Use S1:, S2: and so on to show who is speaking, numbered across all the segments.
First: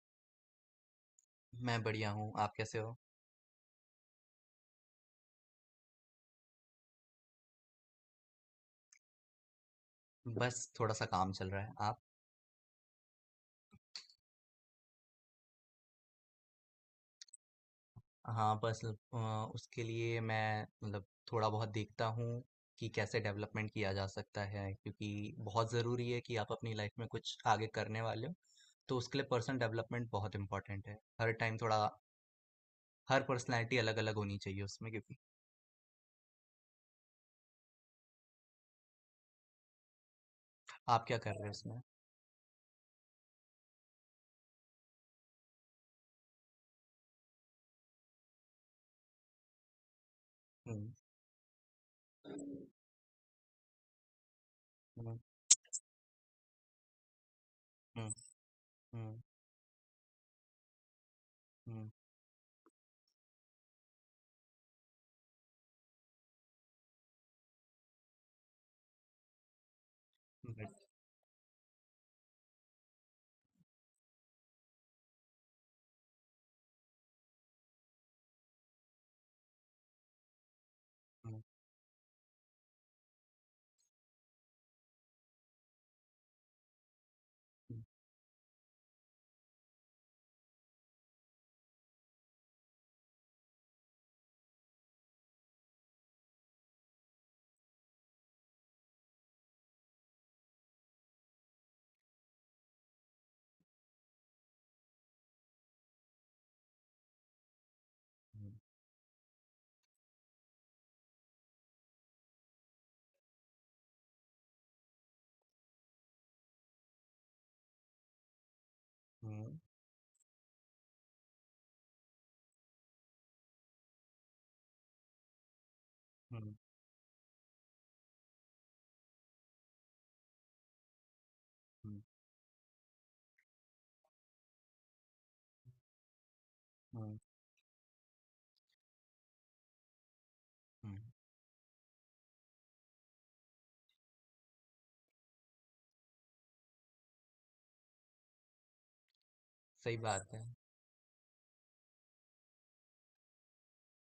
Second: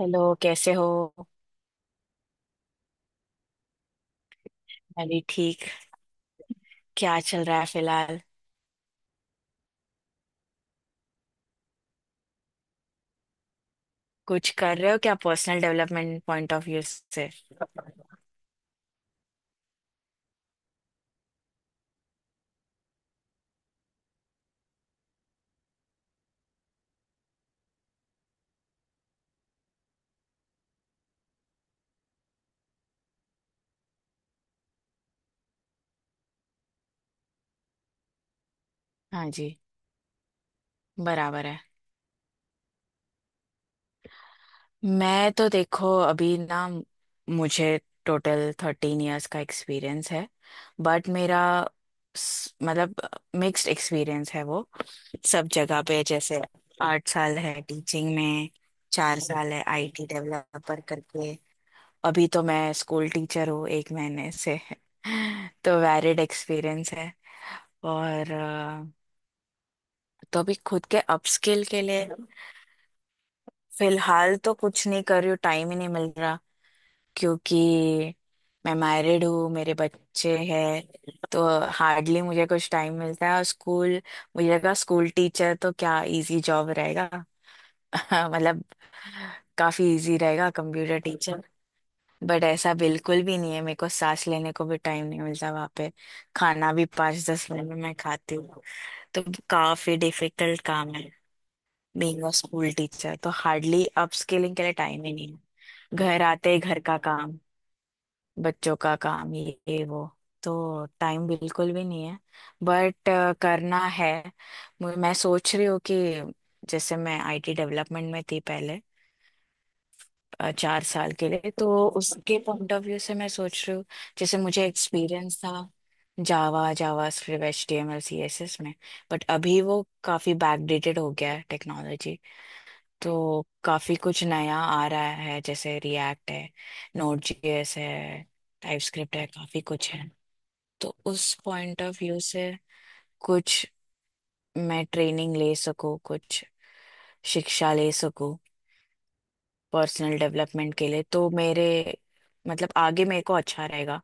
S1: Hello, कैसे हो।
S2: मैं बढ़िया हूँ, आप कैसे हो?
S1: मैं भी ठीक। क्या चल रहा है फिलहाल।
S2: बस थोड़ा-सा काम चल रहा है, आप?
S1: कुछ कर रहे हो क्या personal development point of view से।
S2: हाँ, बस उसके लिए मैं मतलब थोड़ा बहुत देखता हूँ कि कैसे डेवलपमेंट किया जा सकता है, क्योंकि बहुत ज़रूरी है कि आप अपनी लाइफ में कुछ आगे करने वाले हो। तो उसके लिए पर्सनल डेवलपमेंट बहुत इम्पोर्टेंट है। हर टाइम थोड़ा हर पर्सनैलिटी अलग-अलग होनी चाहिए उसमें, क्योंकि
S1: हाँ जी।
S2: आप क्या कर
S1: बराबर
S2: रहे हो
S1: है।
S2: उसमें?
S1: मैं तो देखो अभी ना, मुझे टोटल 13 इयर्स का एक्सपीरियंस है।
S2: हुँ।
S1: बट मेरा, मतलब, मिक्स्ड एक्सपीरियंस है वो।
S2: हुँ,
S1: सब जगह पे जैसे 8 साल है
S2: हुँ,
S1: टीचिंग में, चार
S2: हुँ,
S1: साल है आईटी डेवलपर करके।
S2: हुँ,
S1: अभी तो मैं स्कूल टीचर हूँ एक महीने से तो वैलिड एक्सपीरियंस है। और तो अभी खुद
S2: बट
S1: के अपस्किल के लिए फिलहाल तो कुछ नहीं कर रही हूँ, टाइम ही नहीं मिल रहा, क्योंकि मैं मैरिड हूँ, मेरे बच्चे हैं,
S2: हुँ,
S1: तो हार्डली मुझे कुछ टाइम मिलता है। और स्कूल, मुझे लगा स्कूल टीचर तो क्या इजी जॉब रहेगा
S2: हुँ,
S1: मतलब काफी इजी रहेगा कंप्यूटर। बट ऐसा बिल्कुल भी नहीं है, मेरे को सांस लेने को भी टाइम नहीं मिलता वहां पे। खाना भी 5-10 मिनट में मैं खाती हूँ। तो काफी डिफिकल्ट काम है बीइंग अ स्कूल टीचर, तो हार्डली अपस्किलिंग के लिए टाइम ही नहीं है। घर आते ही घर का काम,
S2: हुँ,
S1: बच्चों का काम, ये वो, तो टाइम बिल्कुल भी नहीं है। बट करना है। मैं सोच रही हूँ कि जैसे मैं आईटी डेवलपमेंट में थी पहले,
S2: हुँ,
S1: 4 साल के लिए, तो उसके पॉइंट ऑफ व्यू से मैं सोच रही हूँ। जैसे मुझे एक्सपीरियंस था
S2: हुँ,
S1: जावा जावा स्क्रिप्ट HTML CSS में, बट अभी वो काफी बैकडेटेड हो गया है
S2: हुँ,
S1: टेक्नोलॉजी। तो काफी कुछ नया आ रहा है, जैसे रिएक्ट है,
S2: हुँ,
S1: Node.js है, टाइप स्क्रिप्ट है, काफी कुछ है। तो
S2: हुँ,
S1: उस पॉइंट ऑफ व्यू से कुछ मैं ट्रेनिंग ले सकूँ, कुछ शिक्षा ले सकूँ
S2: सही
S1: पर्सनल
S2: बात है।
S1: डेवलपमेंट के लिए, तो मेरे, मतलब आगे मेरे को अच्छा रहेगा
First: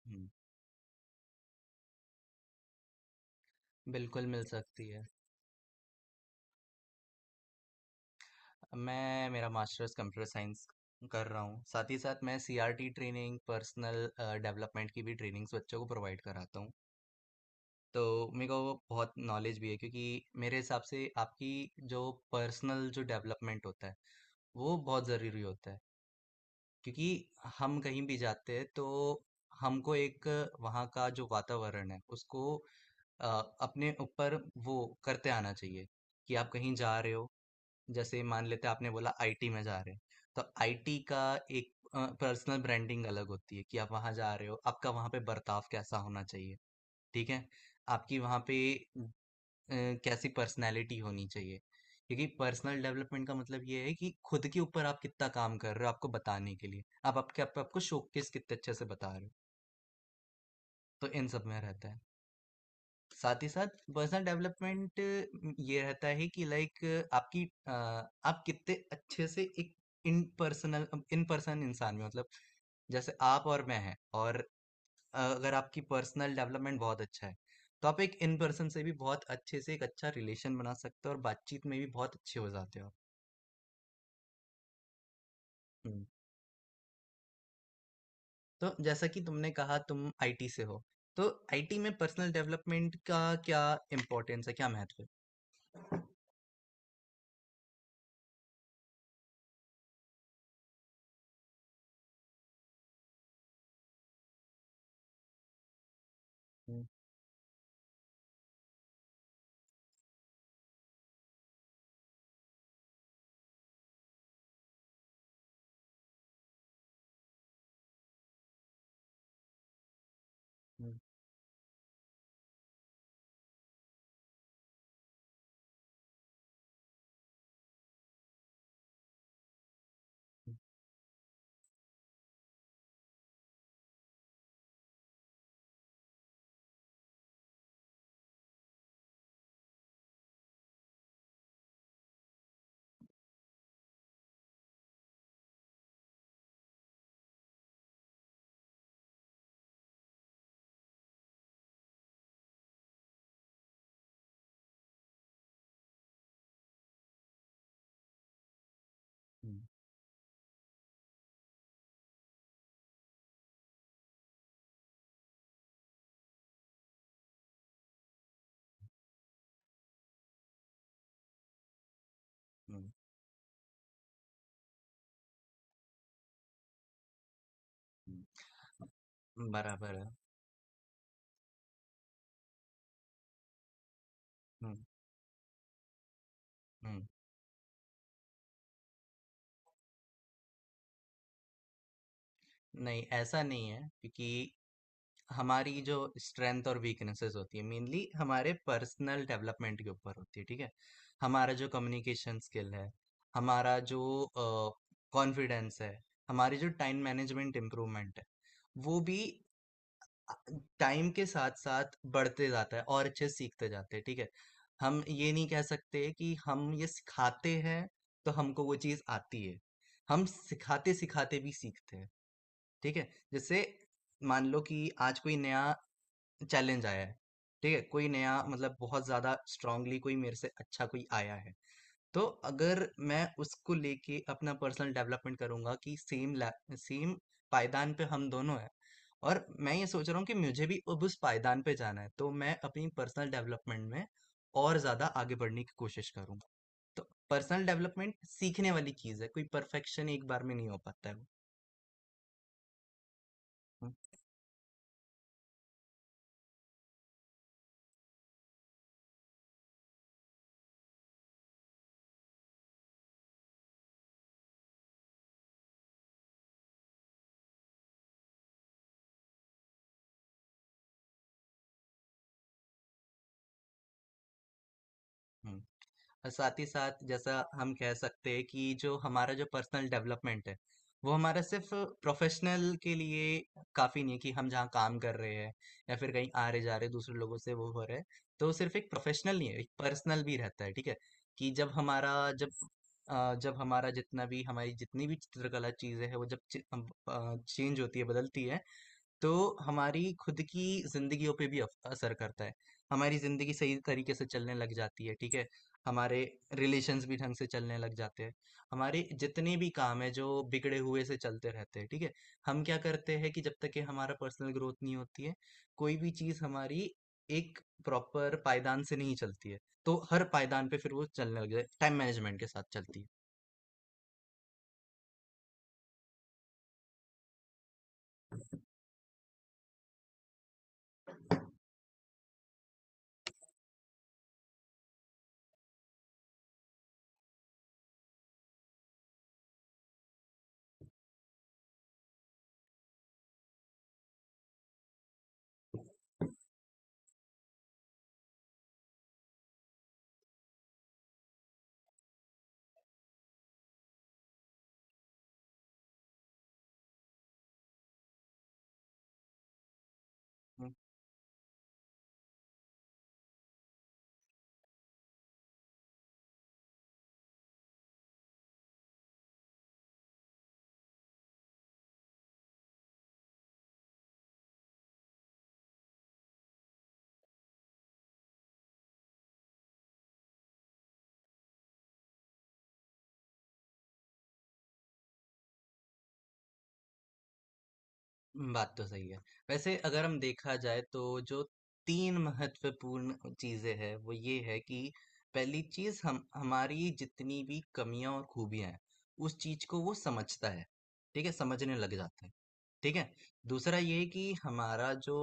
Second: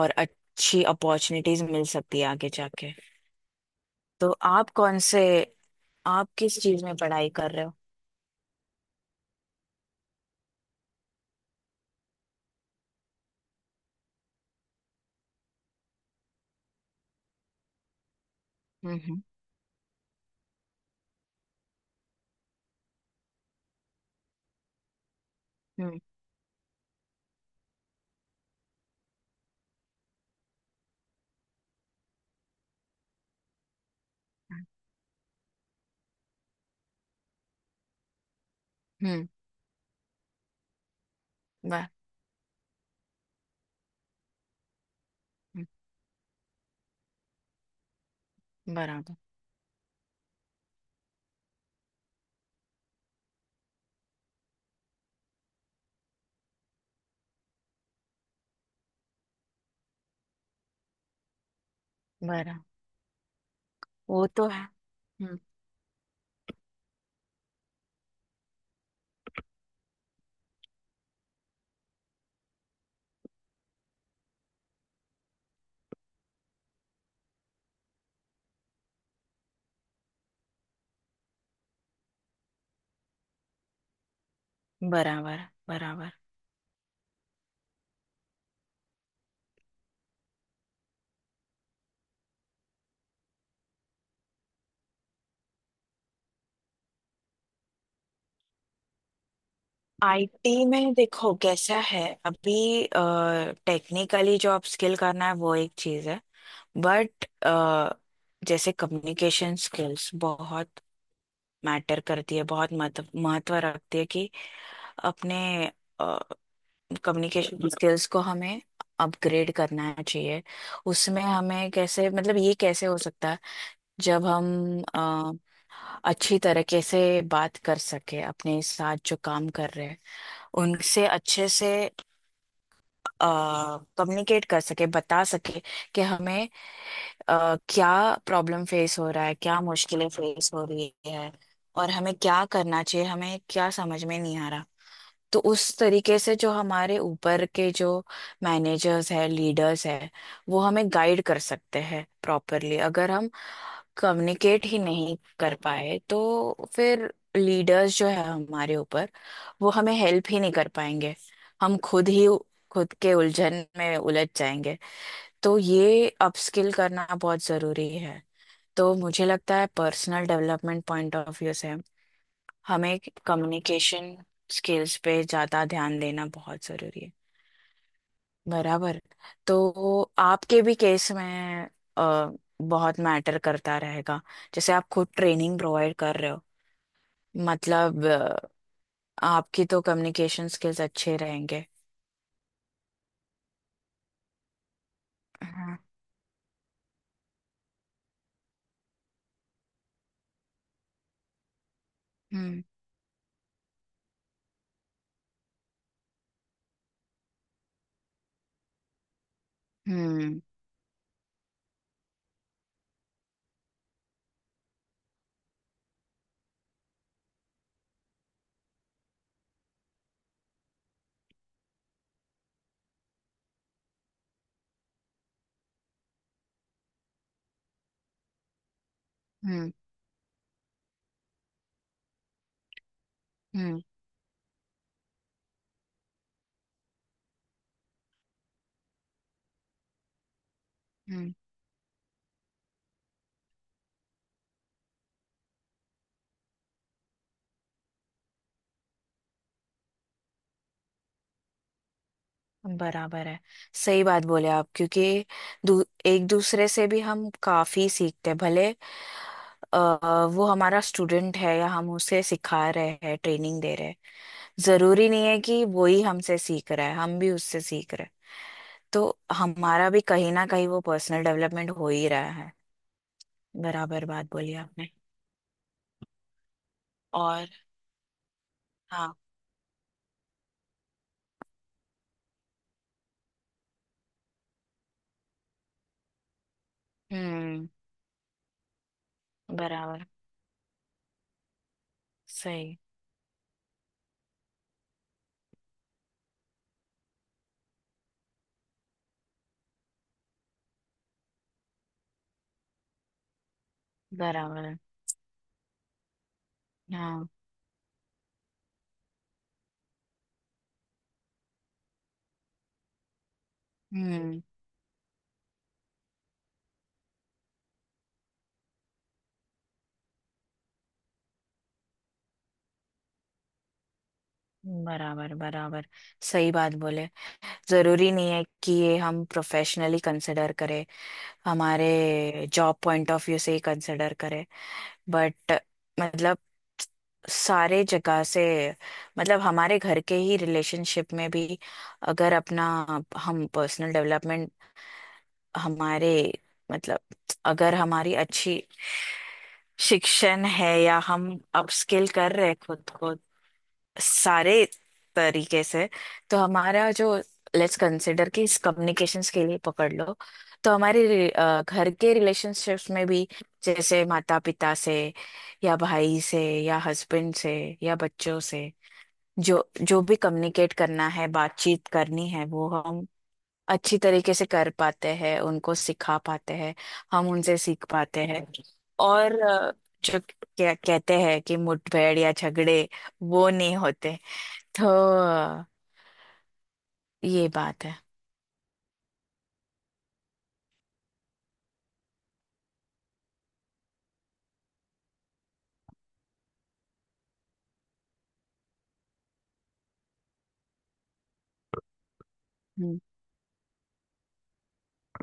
S1: और
S2: हुँ।
S1: अच्छी अपॉर्चुनिटीज मिल सकती है आगे जाके।
S2: बिल्कुल
S1: तो
S2: मिल
S1: आप
S2: सकती
S1: कौन
S2: है।
S1: से आप किस चीज में पढ़ाई कर रहे हो।
S2: मैं मेरा मास्टर्स कंप्यूटर साइंस कर रहा हूँ। साथ ही साथ मैं सीआरटी ट्रेनिंग, पर्सनल डेवलपमेंट की भी ट्रेनिंग्स बच्चों को प्रोवाइड कराता हूँ। तो मेरे को
S1: हम्म।
S2: बहुत
S1: हम्म।
S2: नॉलेज भी है, क्योंकि मेरे हिसाब से आपकी जो पर्सनल जो डेवलपमेंट होता है, वो बहुत ज़रूरी होता है।
S1: हम्म।
S2: क्योंकि हम कहीं भी जाते हैं तो हमको एक वहाँ का जो वातावरण है उसको अ, अपने ऊपर वो करते आना चाहिए, कि आप कहीं जा रहे हो। जैसे मान लेते हैं आपने बोला
S1: हम्म।
S2: आईटी में जा रहे हैं, तो आईटी का एक
S1: ब-
S2: पर्सनल ब्रांडिंग अलग होती है कि आप वहां जा रहे हो, आपका वहां पे बर्ताव
S1: हम्म।
S2: कैसा होना चाहिए, ठीक है? आपकी वहां पे
S1: बराबर।
S2: अ, कैसी पर्सनैलिटी होनी चाहिए, क्योंकि पर्सनल डेवलपमेंट का मतलब ये है कि खुद के ऊपर आप कितना काम कर रहे हो, आपको बताने के लिए आपको शोकेस कितने अच्छे से बता रहे हो। तो इन सब में रहता है।
S1: बराबर।
S2: साथ ही साथ पर्सनल
S1: वो तो है।
S2: डेवलपमेंट
S1: हम्म।
S2: ये रहता है कि, लाइक, आपकी अ, आप कितने अच्छे से एक इन पर्सनल इन पर्सन इंसान में, मतलब, जैसे आप और मैं हैं। और अगर आपकी पर्सनल डेवलपमेंट बहुत अच्छा है, तो आप एक इन पर्सन से भी बहुत अच्छे से एक अच्छा रिलेशन बना सकते हो और बातचीत में भी बहुत अच्छे हो जाते हो।
S1: बराबर।
S2: हम्म,
S1: बराबर।
S2: तो जैसा कि तुमने कहा तुम आईटी से हो, तो आईटी में पर्सनल डेवलपमेंट का क्या इम्पोर्टेंस है, क्या महत्व है?
S1: आईटी में देखो कैसा है अभी। टेक्निकली जो आप स्किल करना है वो एक चीज है,
S2: हम्म,
S1: बट जैसे कम्युनिकेशन स्किल्स बहुत मैटर करती है, बहुत महत्व महत्व रखती है कि अपने कम्युनिकेशन स्किल्स को हमें अपग्रेड करना चाहिए।
S2: हम्म,
S1: उसमें हमें कैसे, मतलब ये कैसे हो सकता है। जब हम अच्छी तरीके से बात कर सके अपने साथ जो काम कर रहे हैं
S2: हम्म,
S1: उनसे अच्छे से, कम्युनिकेट कर सके, बता सके कि हमें क्या प्रॉब्लम फेस हो रहा है, क्या मुश्किलें फेस हो रही है, और हमें क्या करना चाहिए, हमें क्या समझ में नहीं आ रहा। तो उस तरीके से जो हमारे ऊपर के जो मैनेजर्स है, लीडर्स है, वो हमें गाइड कर सकते हैं प्रॉपरली। अगर हम कम्युनिकेट ही नहीं कर पाए, तो फिर लीडर्स जो है हमारे ऊपर,
S2: हम्म,
S1: वो हमें हेल्प ही नहीं कर पाएंगे। हम खुद ही खुद के उलझन में उलझ जाएंगे। तो ये अपस्किल करना बहुत जरूरी है। तो मुझे लगता है personal development point of view से
S2: हम्म,
S1: हमें कम्युनिकेशन स्किल्स पे ज़्यादा ध्यान देना बहुत ज़रूरी है।
S2: हम्म।
S1: बराबर।
S2: बराबर
S1: तो
S2: है।
S1: आपके भी केस में अ, बहुत मैटर करता रहेगा, जैसे
S2: हुँ,
S1: आप खुद ट्रेनिंग प्रोवाइड कर रहे हो,
S2: हुँ।
S1: मतलब, आपकी तो कम्युनिकेशन स्किल्स अच्छे रहेंगे।
S2: नहीं, ऐसा नहीं है, क्योंकि
S1: हाँ।
S2: हमारी जो स्ट्रेंथ और वीकनेसेस होती है, मेनली हमारे पर्सनल डेवलपमेंट के ऊपर होती है, ठीक है? हमारा जो कम्युनिकेशन
S1: हम्म।
S2: स्किल है, हमारा जो कॉन्फिडेंस है, हमारी जो टाइम मैनेजमेंट इम्प्रूवमेंट है, वो भी
S1: हम्म।
S2: टाइम के साथ साथ बढ़ते जाता है और अच्छे से सीखते जाते हैं, ठीक है। हम ये नहीं कह सकते कि हम ये सिखाते हैं, तो हमको वो चीज़ आती है। हम सिखाते सिखाते भी सीखते हैं, ठीक है। जैसे मान लो कि आज कोई नया चैलेंज आया है, ठीक है? कोई नया, मतलब, बहुत ज़्यादा
S1: हम्म।
S2: स्ट्रांगली कोई मेरे से अच्छा कोई आया है। तो अगर मैं उसको
S1: हम्म।
S2: लेके अपना पर्सनल डेवलपमेंट करूंगा कि सेम सेम पायदान पे हम दोनों हैं, और मैं ये सोच रहा हूँ कि मुझे भी अब उस
S1: हम्म।
S2: पायदान पे जाना है, तो मैं अपनी पर्सनल डेवलपमेंट में और ज्यादा आगे बढ़ने की कोशिश करूंगा। तो पर्सनल डेवलपमेंट सीखने वाली चीज है, कोई परफेक्शन एक बार में नहीं हो पाता है वो।
S1: बराबर है।
S2: हम्म,
S1: सही बात बोले आप, क्योंकि एक दूसरे से भी हम काफी सीखते हैं, भले अ, वो हमारा स्टूडेंट है या हम उसे सिखा रहे हैं, ट्रेनिंग दे रहे हैं। जरूरी नहीं है कि वो ही हमसे सीख रहा है, हम भी उससे सीख रहे हैं। तो हमारा भी कहीं ना कहीं वो पर्सनल डेवलपमेंट हो ही रहा है। बराबर बात बोली आपने।
S2: हम्म। और साथ ही साथ जैसा
S1: और
S2: हम कह सकते हैं कि जो
S1: हाँ।
S2: हमारा जो पर्सनल डेवलपमेंट है, वो हमारा सिर्फ प्रोफेशनल के लिए काफ़ी नहीं है, कि हम जहाँ काम कर रहे हैं या फिर कहीं आ रहे जा रहे दूसरे लोगों से
S1: हम्म।
S2: वो हो रहे हैं। तो सिर्फ एक प्रोफेशनल नहीं है, एक
S1: बराबर।
S2: पर्सनल भी रहता है, ठीक है। कि जब
S1: सही।
S2: जब हमारा जितना भी हमारी जितनी भी चित्रकला चीज़ें हैं वो जब चेंज होती है बदलती है, तो हमारी खुद की जिंदगियों पे भी असर करता है। हमारी जिंदगी सही तरीके से चलने लग
S1: बराबर।
S2: जाती है, ठीक है। हमारे रिलेशंस भी
S1: हाँ।
S2: ढंग से चलने लग जाते हैं। हमारे जितने भी काम है जो बिगड़े हुए से चलते रहते हैं, ठीक है। हम क्या करते हैं कि जब तक कि हमारा
S1: हम्म।
S2: पर्सनल ग्रोथ नहीं होती है, कोई भी चीज हमारी एक प्रॉपर पायदान से नहीं चलती है। तो हर पायदान पे फिर वो चलने लग जाए, टाइम मैनेजमेंट के साथ चलती है।
S1: बराबर। बराबर। सही बात बोले। जरूरी नहीं है कि ये हम प्रोफेशनली कंसिडर करें, हमारे जॉब पॉइंट ऑफ व्यू से ही कंसिडर करें। बट मतलब सारे जगह से, मतलब हमारे घर के ही रिलेशनशिप में भी, अगर अपना, हम पर्सनल डेवलपमेंट, हमारे, मतलब अगर हमारी अच्छी शिक्षण है या हम अपस्किल कर रहे हैं खुद को, सारे तरीके से, तो हमारा जो, लेट्स कंसिडर कि इस कम्युनिकेशंस के लिए पकड़ लो। तो
S2: हम्म।
S1: हमारे घर के रिलेशनशिप्स में भी, जैसे माता पिता से या भाई से या हस्बैंड से या बच्चों से, जो जो भी कम्युनिकेट करना है, बातचीत करनी है, वो हम अच्छी तरीके से कर पाते हैं, उनको सिखा पाते हैं, हम उनसे सीख पाते हैं। और जो क्या कहते हैं, कि मुठभेड़ या झगड़े वो नहीं होते। तो ये बात है।
S2: बात तो सही है। वैसे अगर हम देखा जाए तो जो 3 महत्वपूर्ण चीज़ें हैं, वो ये है कि पहली चीज़ हम हमारी जितनी भी कमियाँ और खूबियाँ हैं, उस चीज़ को वो समझता है, ठीक है? समझने लग जाता है, ठीक
S1: हम्म।
S2: है? दूसरा ये है कि हमारा जो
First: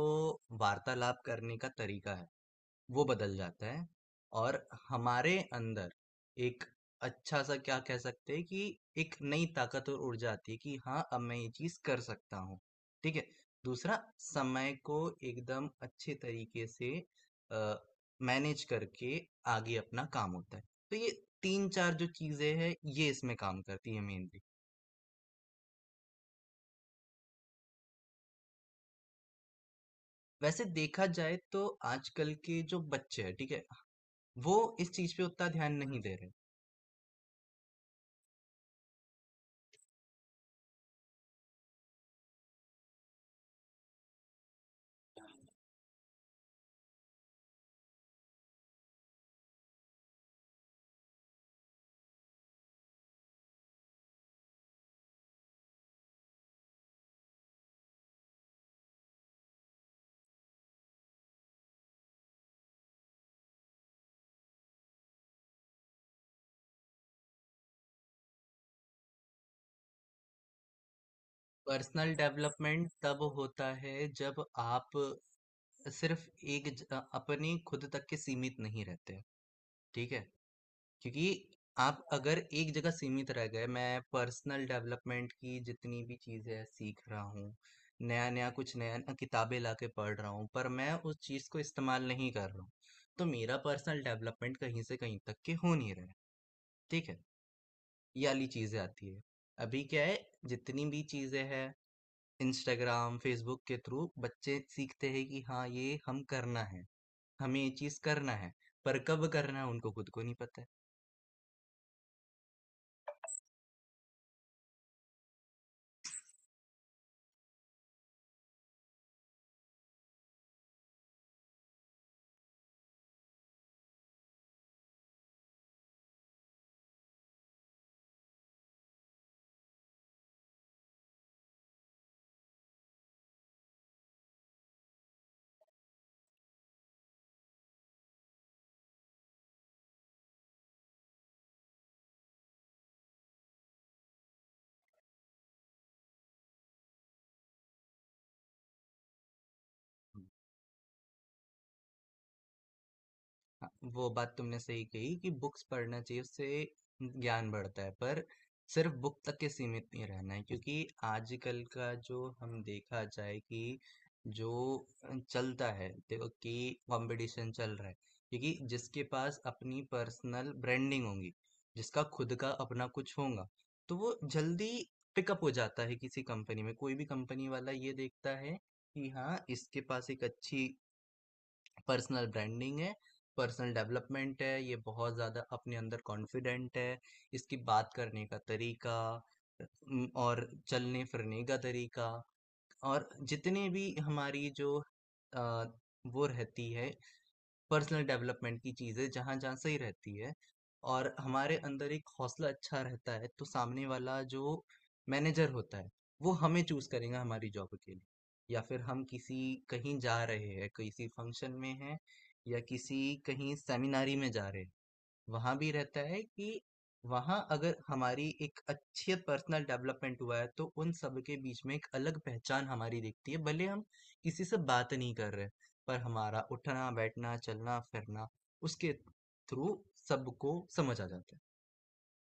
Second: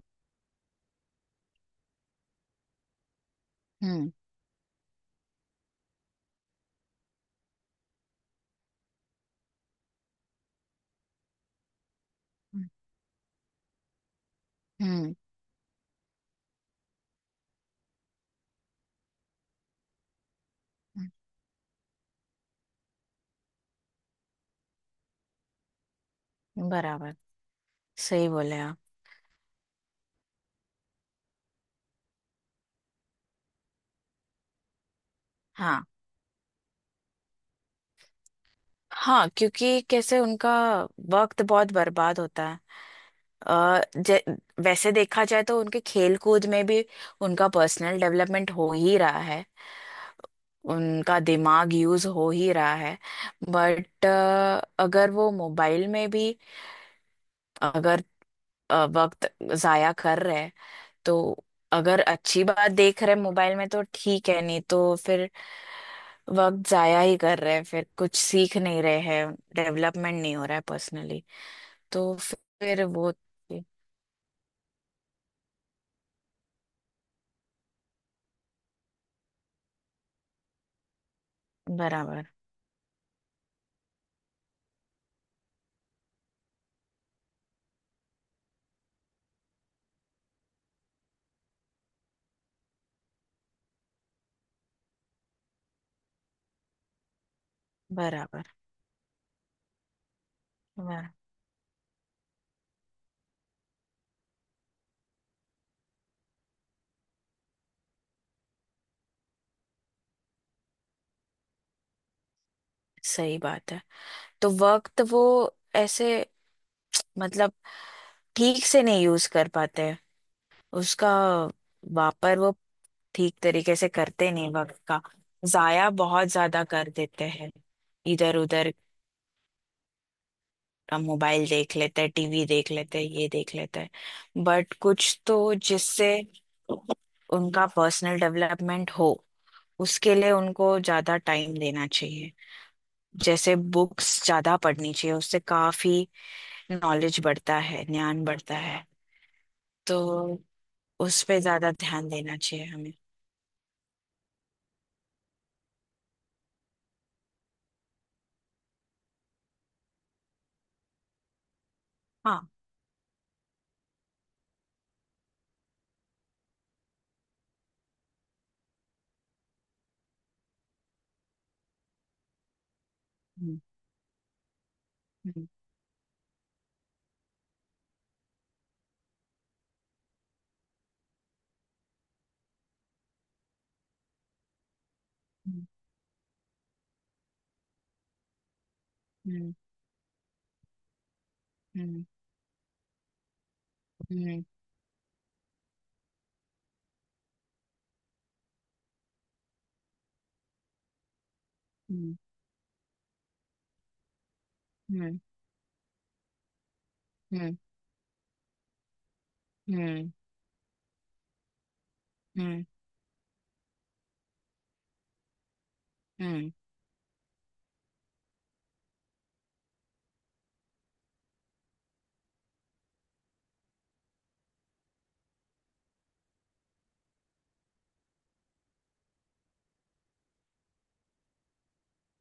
S2: वार्तालाप करने का तरीका है, वो बदल जाता है।
S1: हम्म।
S2: और हमारे अंदर एक अच्छा सा, क्या कह सकते हैं कि, एक नई ताकत और ऊर्जा आती है कि हाँ, अब मैं ये चीज कर सकता हूँ,
S1: हम्म।
S2: ठीक है। दूसरा, समय को
S1: हम्म।
S2: एकदम अच्छे तरीके से मैनेज करके आगे अपना काम होता है। तो ये तीन चार जो चीजें हैं ये इसमें काम करती है, मेनली।
S1: हम्म। बराबर। सही बोले आप।
S2: वैसे देखा जाए तो आजकल के जो बच्चे हैं, ठीक है, वो इस चीज पे उतना ध्यान
S1: हाँ।
S2: नहीं दे रहे।
S1: हाँ, क्योंकि कैसे उनका वक्त बहुत बर्बाद होता है। अ, जे- वैसे देखा जाए तो उनके खेल कूद में भी उनका पर्सनल डेवलपमेंट हो ही रहा है, उनका दिमाग यूज हो ही रहा है। बट अगर वो मोबाइल में भी, अगर वक्त जाया कर रहे हैं, तो अगर अच्छी बात देख रहे हैं मोबाइल में तो ठीक है, नहीं तो फिर वक्त जाया ही कर रहे हैं, फिर कुछ सीख नहीं रहे हैं, डेवलपमेंट नहीं हो रहा है पर्सनली।
S2: पर्सनल
S1: तो फिर
S2: डेवलपमेंट
S1: वो,
S2: तब होता है जब आप सिर्फ एक अपनी खुद तक के सीमित नहीं रहते, ठीक है। क्योंकि आप
S1: बराबर।
S2: अगर एक जगह सीमित रह गए, मैं पर्सनल डेवलपमेंट की जितनी भी चीज़ें सीख रहा हूँ, नया नया कुछ नया नया किताबें ला के पढ़ रहा हूँ, पर मैं उस चीज़ को इस्तेमाल नहीं कर रहा हूँ, तो मेरा पर्सनल डेवलपमेंट कहीं से कहीं तक के हो नहीं रहा है, ठीक है। ये
S1: बराबर।
S2: वाली चीज़ें आती है। अभी क्या है, जितनी भी
S1: बराबर।
S2: चीज़ें हैं इंस्टाग्राम, फ़ेसबुक के थ्रू बच्चे सीखते हैं कि हाँ, ये हम करना है, हमें ये चीज़ करना है, पर कब करना है उनको खुद को नहीं पता है।
S1: सही बात है। तो वक्त वो ऐसे, मतलब ठीक से नहीं यूज कर पाते हैं, उसका वापर वो ठीक तरीके से करते नहीं, वक्त का जाया बहुत ज्यादा कर देते हैं इधर उधर। हम मोबाइल देख लेते हैं, टीवी देख लेते हैं, ये देख लेते हैं, बट कुछ तो जिससे उनका पर्सनल डेवलपमेंट हो, उसके लिए उनको ज्यादा टाइम देना चाहिए, जैसे बुक्स ज्यादा पढ़नी चाहिए, उससे काफी नॉलेज बढ़ता है, ज्ञान बढ़ता है। तो उस पे ज्यादा ध्यान देना चाहिए हमें।
S2: हाँ, वो बात तुमने सही कही कि बुक्स पढ़ना चाहिए, उससे ज्ञान बढ़ता है, पर सिर्फ बुक तक के सीमित नहीं रहना है, क्योंकि आजकल का जो
S1: हाँ।
S2: हम देखा जाए कि जो चलता है देखो कि कंपटीशन चल रहा है। क्योंकि जिसके पास अपनी पर्सनल ब्रांडिंग होगी, जिसका खुद का अपना कुछ होगा,
S1: हम्म।
S2: तो वो जल्दी पिकअप
S1: हम्म।
S2: हो जाता है किसी कंपनी में। कोई भी कंपनी वाला ये देखता है कि हाँ, इसके पास एक अच्छी पर्सनल ब्रांडिंग है, पर्सनल डेवलपमेंट है, ये बहुत ज़्यादा अपने अंदर कॉन्फिडेंट है, इसकी बात करने का तरीका,
S1: हम्म।
S2: और चलने फिरने का तरीका और जितने भी
S1: हम्म।
S2: हमारी जो अ, वो रहती है पर्सनल डेवलपमेंट की चीज़ें जहाँ-जहाँ सही रहती है, और हमारे अंदर एक
S1: हम्म।
S2: हौसला अच्छा रहता है, तो सामने वाला जो
S1: हम्म।
S2: मैनेजर होता है, वो हमें चूज़ करेगा
S1: हम्म।
S2: हमारी
S1: हम्म।
S2: जॉब के लिए। या फिर हम किसी
S1: हम्म।
S2: कहीं
S1: हम्म।
S2: जा रहे हैं, किसी फंक्शन में हैं, या
S1: हम्म।
S2: किसी कहीं सेमिनारी में जा रहे हैं। वहाँ भी रहता है कि
S1: हम्म।
S2: वहाँ अगर हमारी एक अच्छी पर्सनल डेवलपमेंट हुआ है, तो उन सब के बीच में एक अलग पहचान हमारी दिखती है, भले हम किसी से बात नहीं कर रहे, पर हमारा उठना बैठना चलना फिरना उसके थ्रू सबको समझ आ जाता है।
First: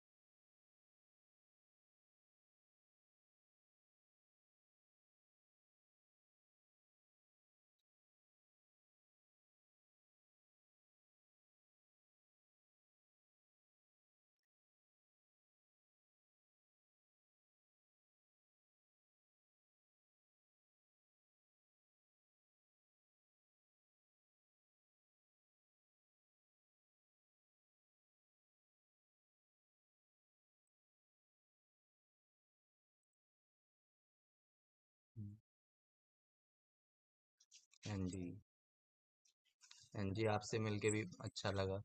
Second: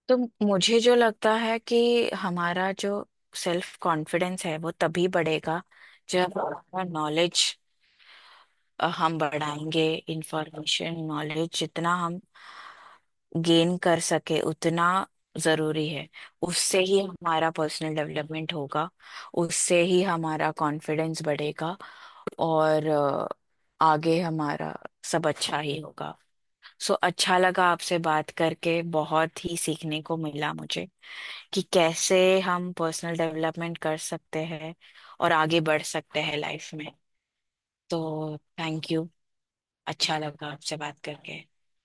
S1: तो मुझे जो लगता है कि हमारा जो सेल्फ कॉन्फिडेंस है वो तभी बढ़ेगा जब हमारा नॉलेज हम बढ़ाएंगे। इंफॉर्मेशन नॉलेज जितना हम गेन कर सके, उतना जरूरी है। उससे ही हमारा पर्सनल डेवलपमेंट होगा, उससे ही हमारा कॉन्फिडेंस बढ़ेगा। और आगे हमारा सब अच्छा ही होगा। सो अच्छा लगा आपसे बात करके, बहुत ही सीखने को मिला मुझे कि कैसे हम पर्सनल डेवलपमेंट कर सकते हैं
S2: हम्म।
S1: और आगे बढ़ सकते हैं लाइफ में।
S2: हाँ जी।
S1: तो थैंक यू।
S2: हाँ
S1: अच्छा
S2: जी,
S1: लगा
S2: आपसे
S1: आपसे
S2: मिलके
S1: बात
S2: भी
S1: करके।
S2: अच्छा लगा।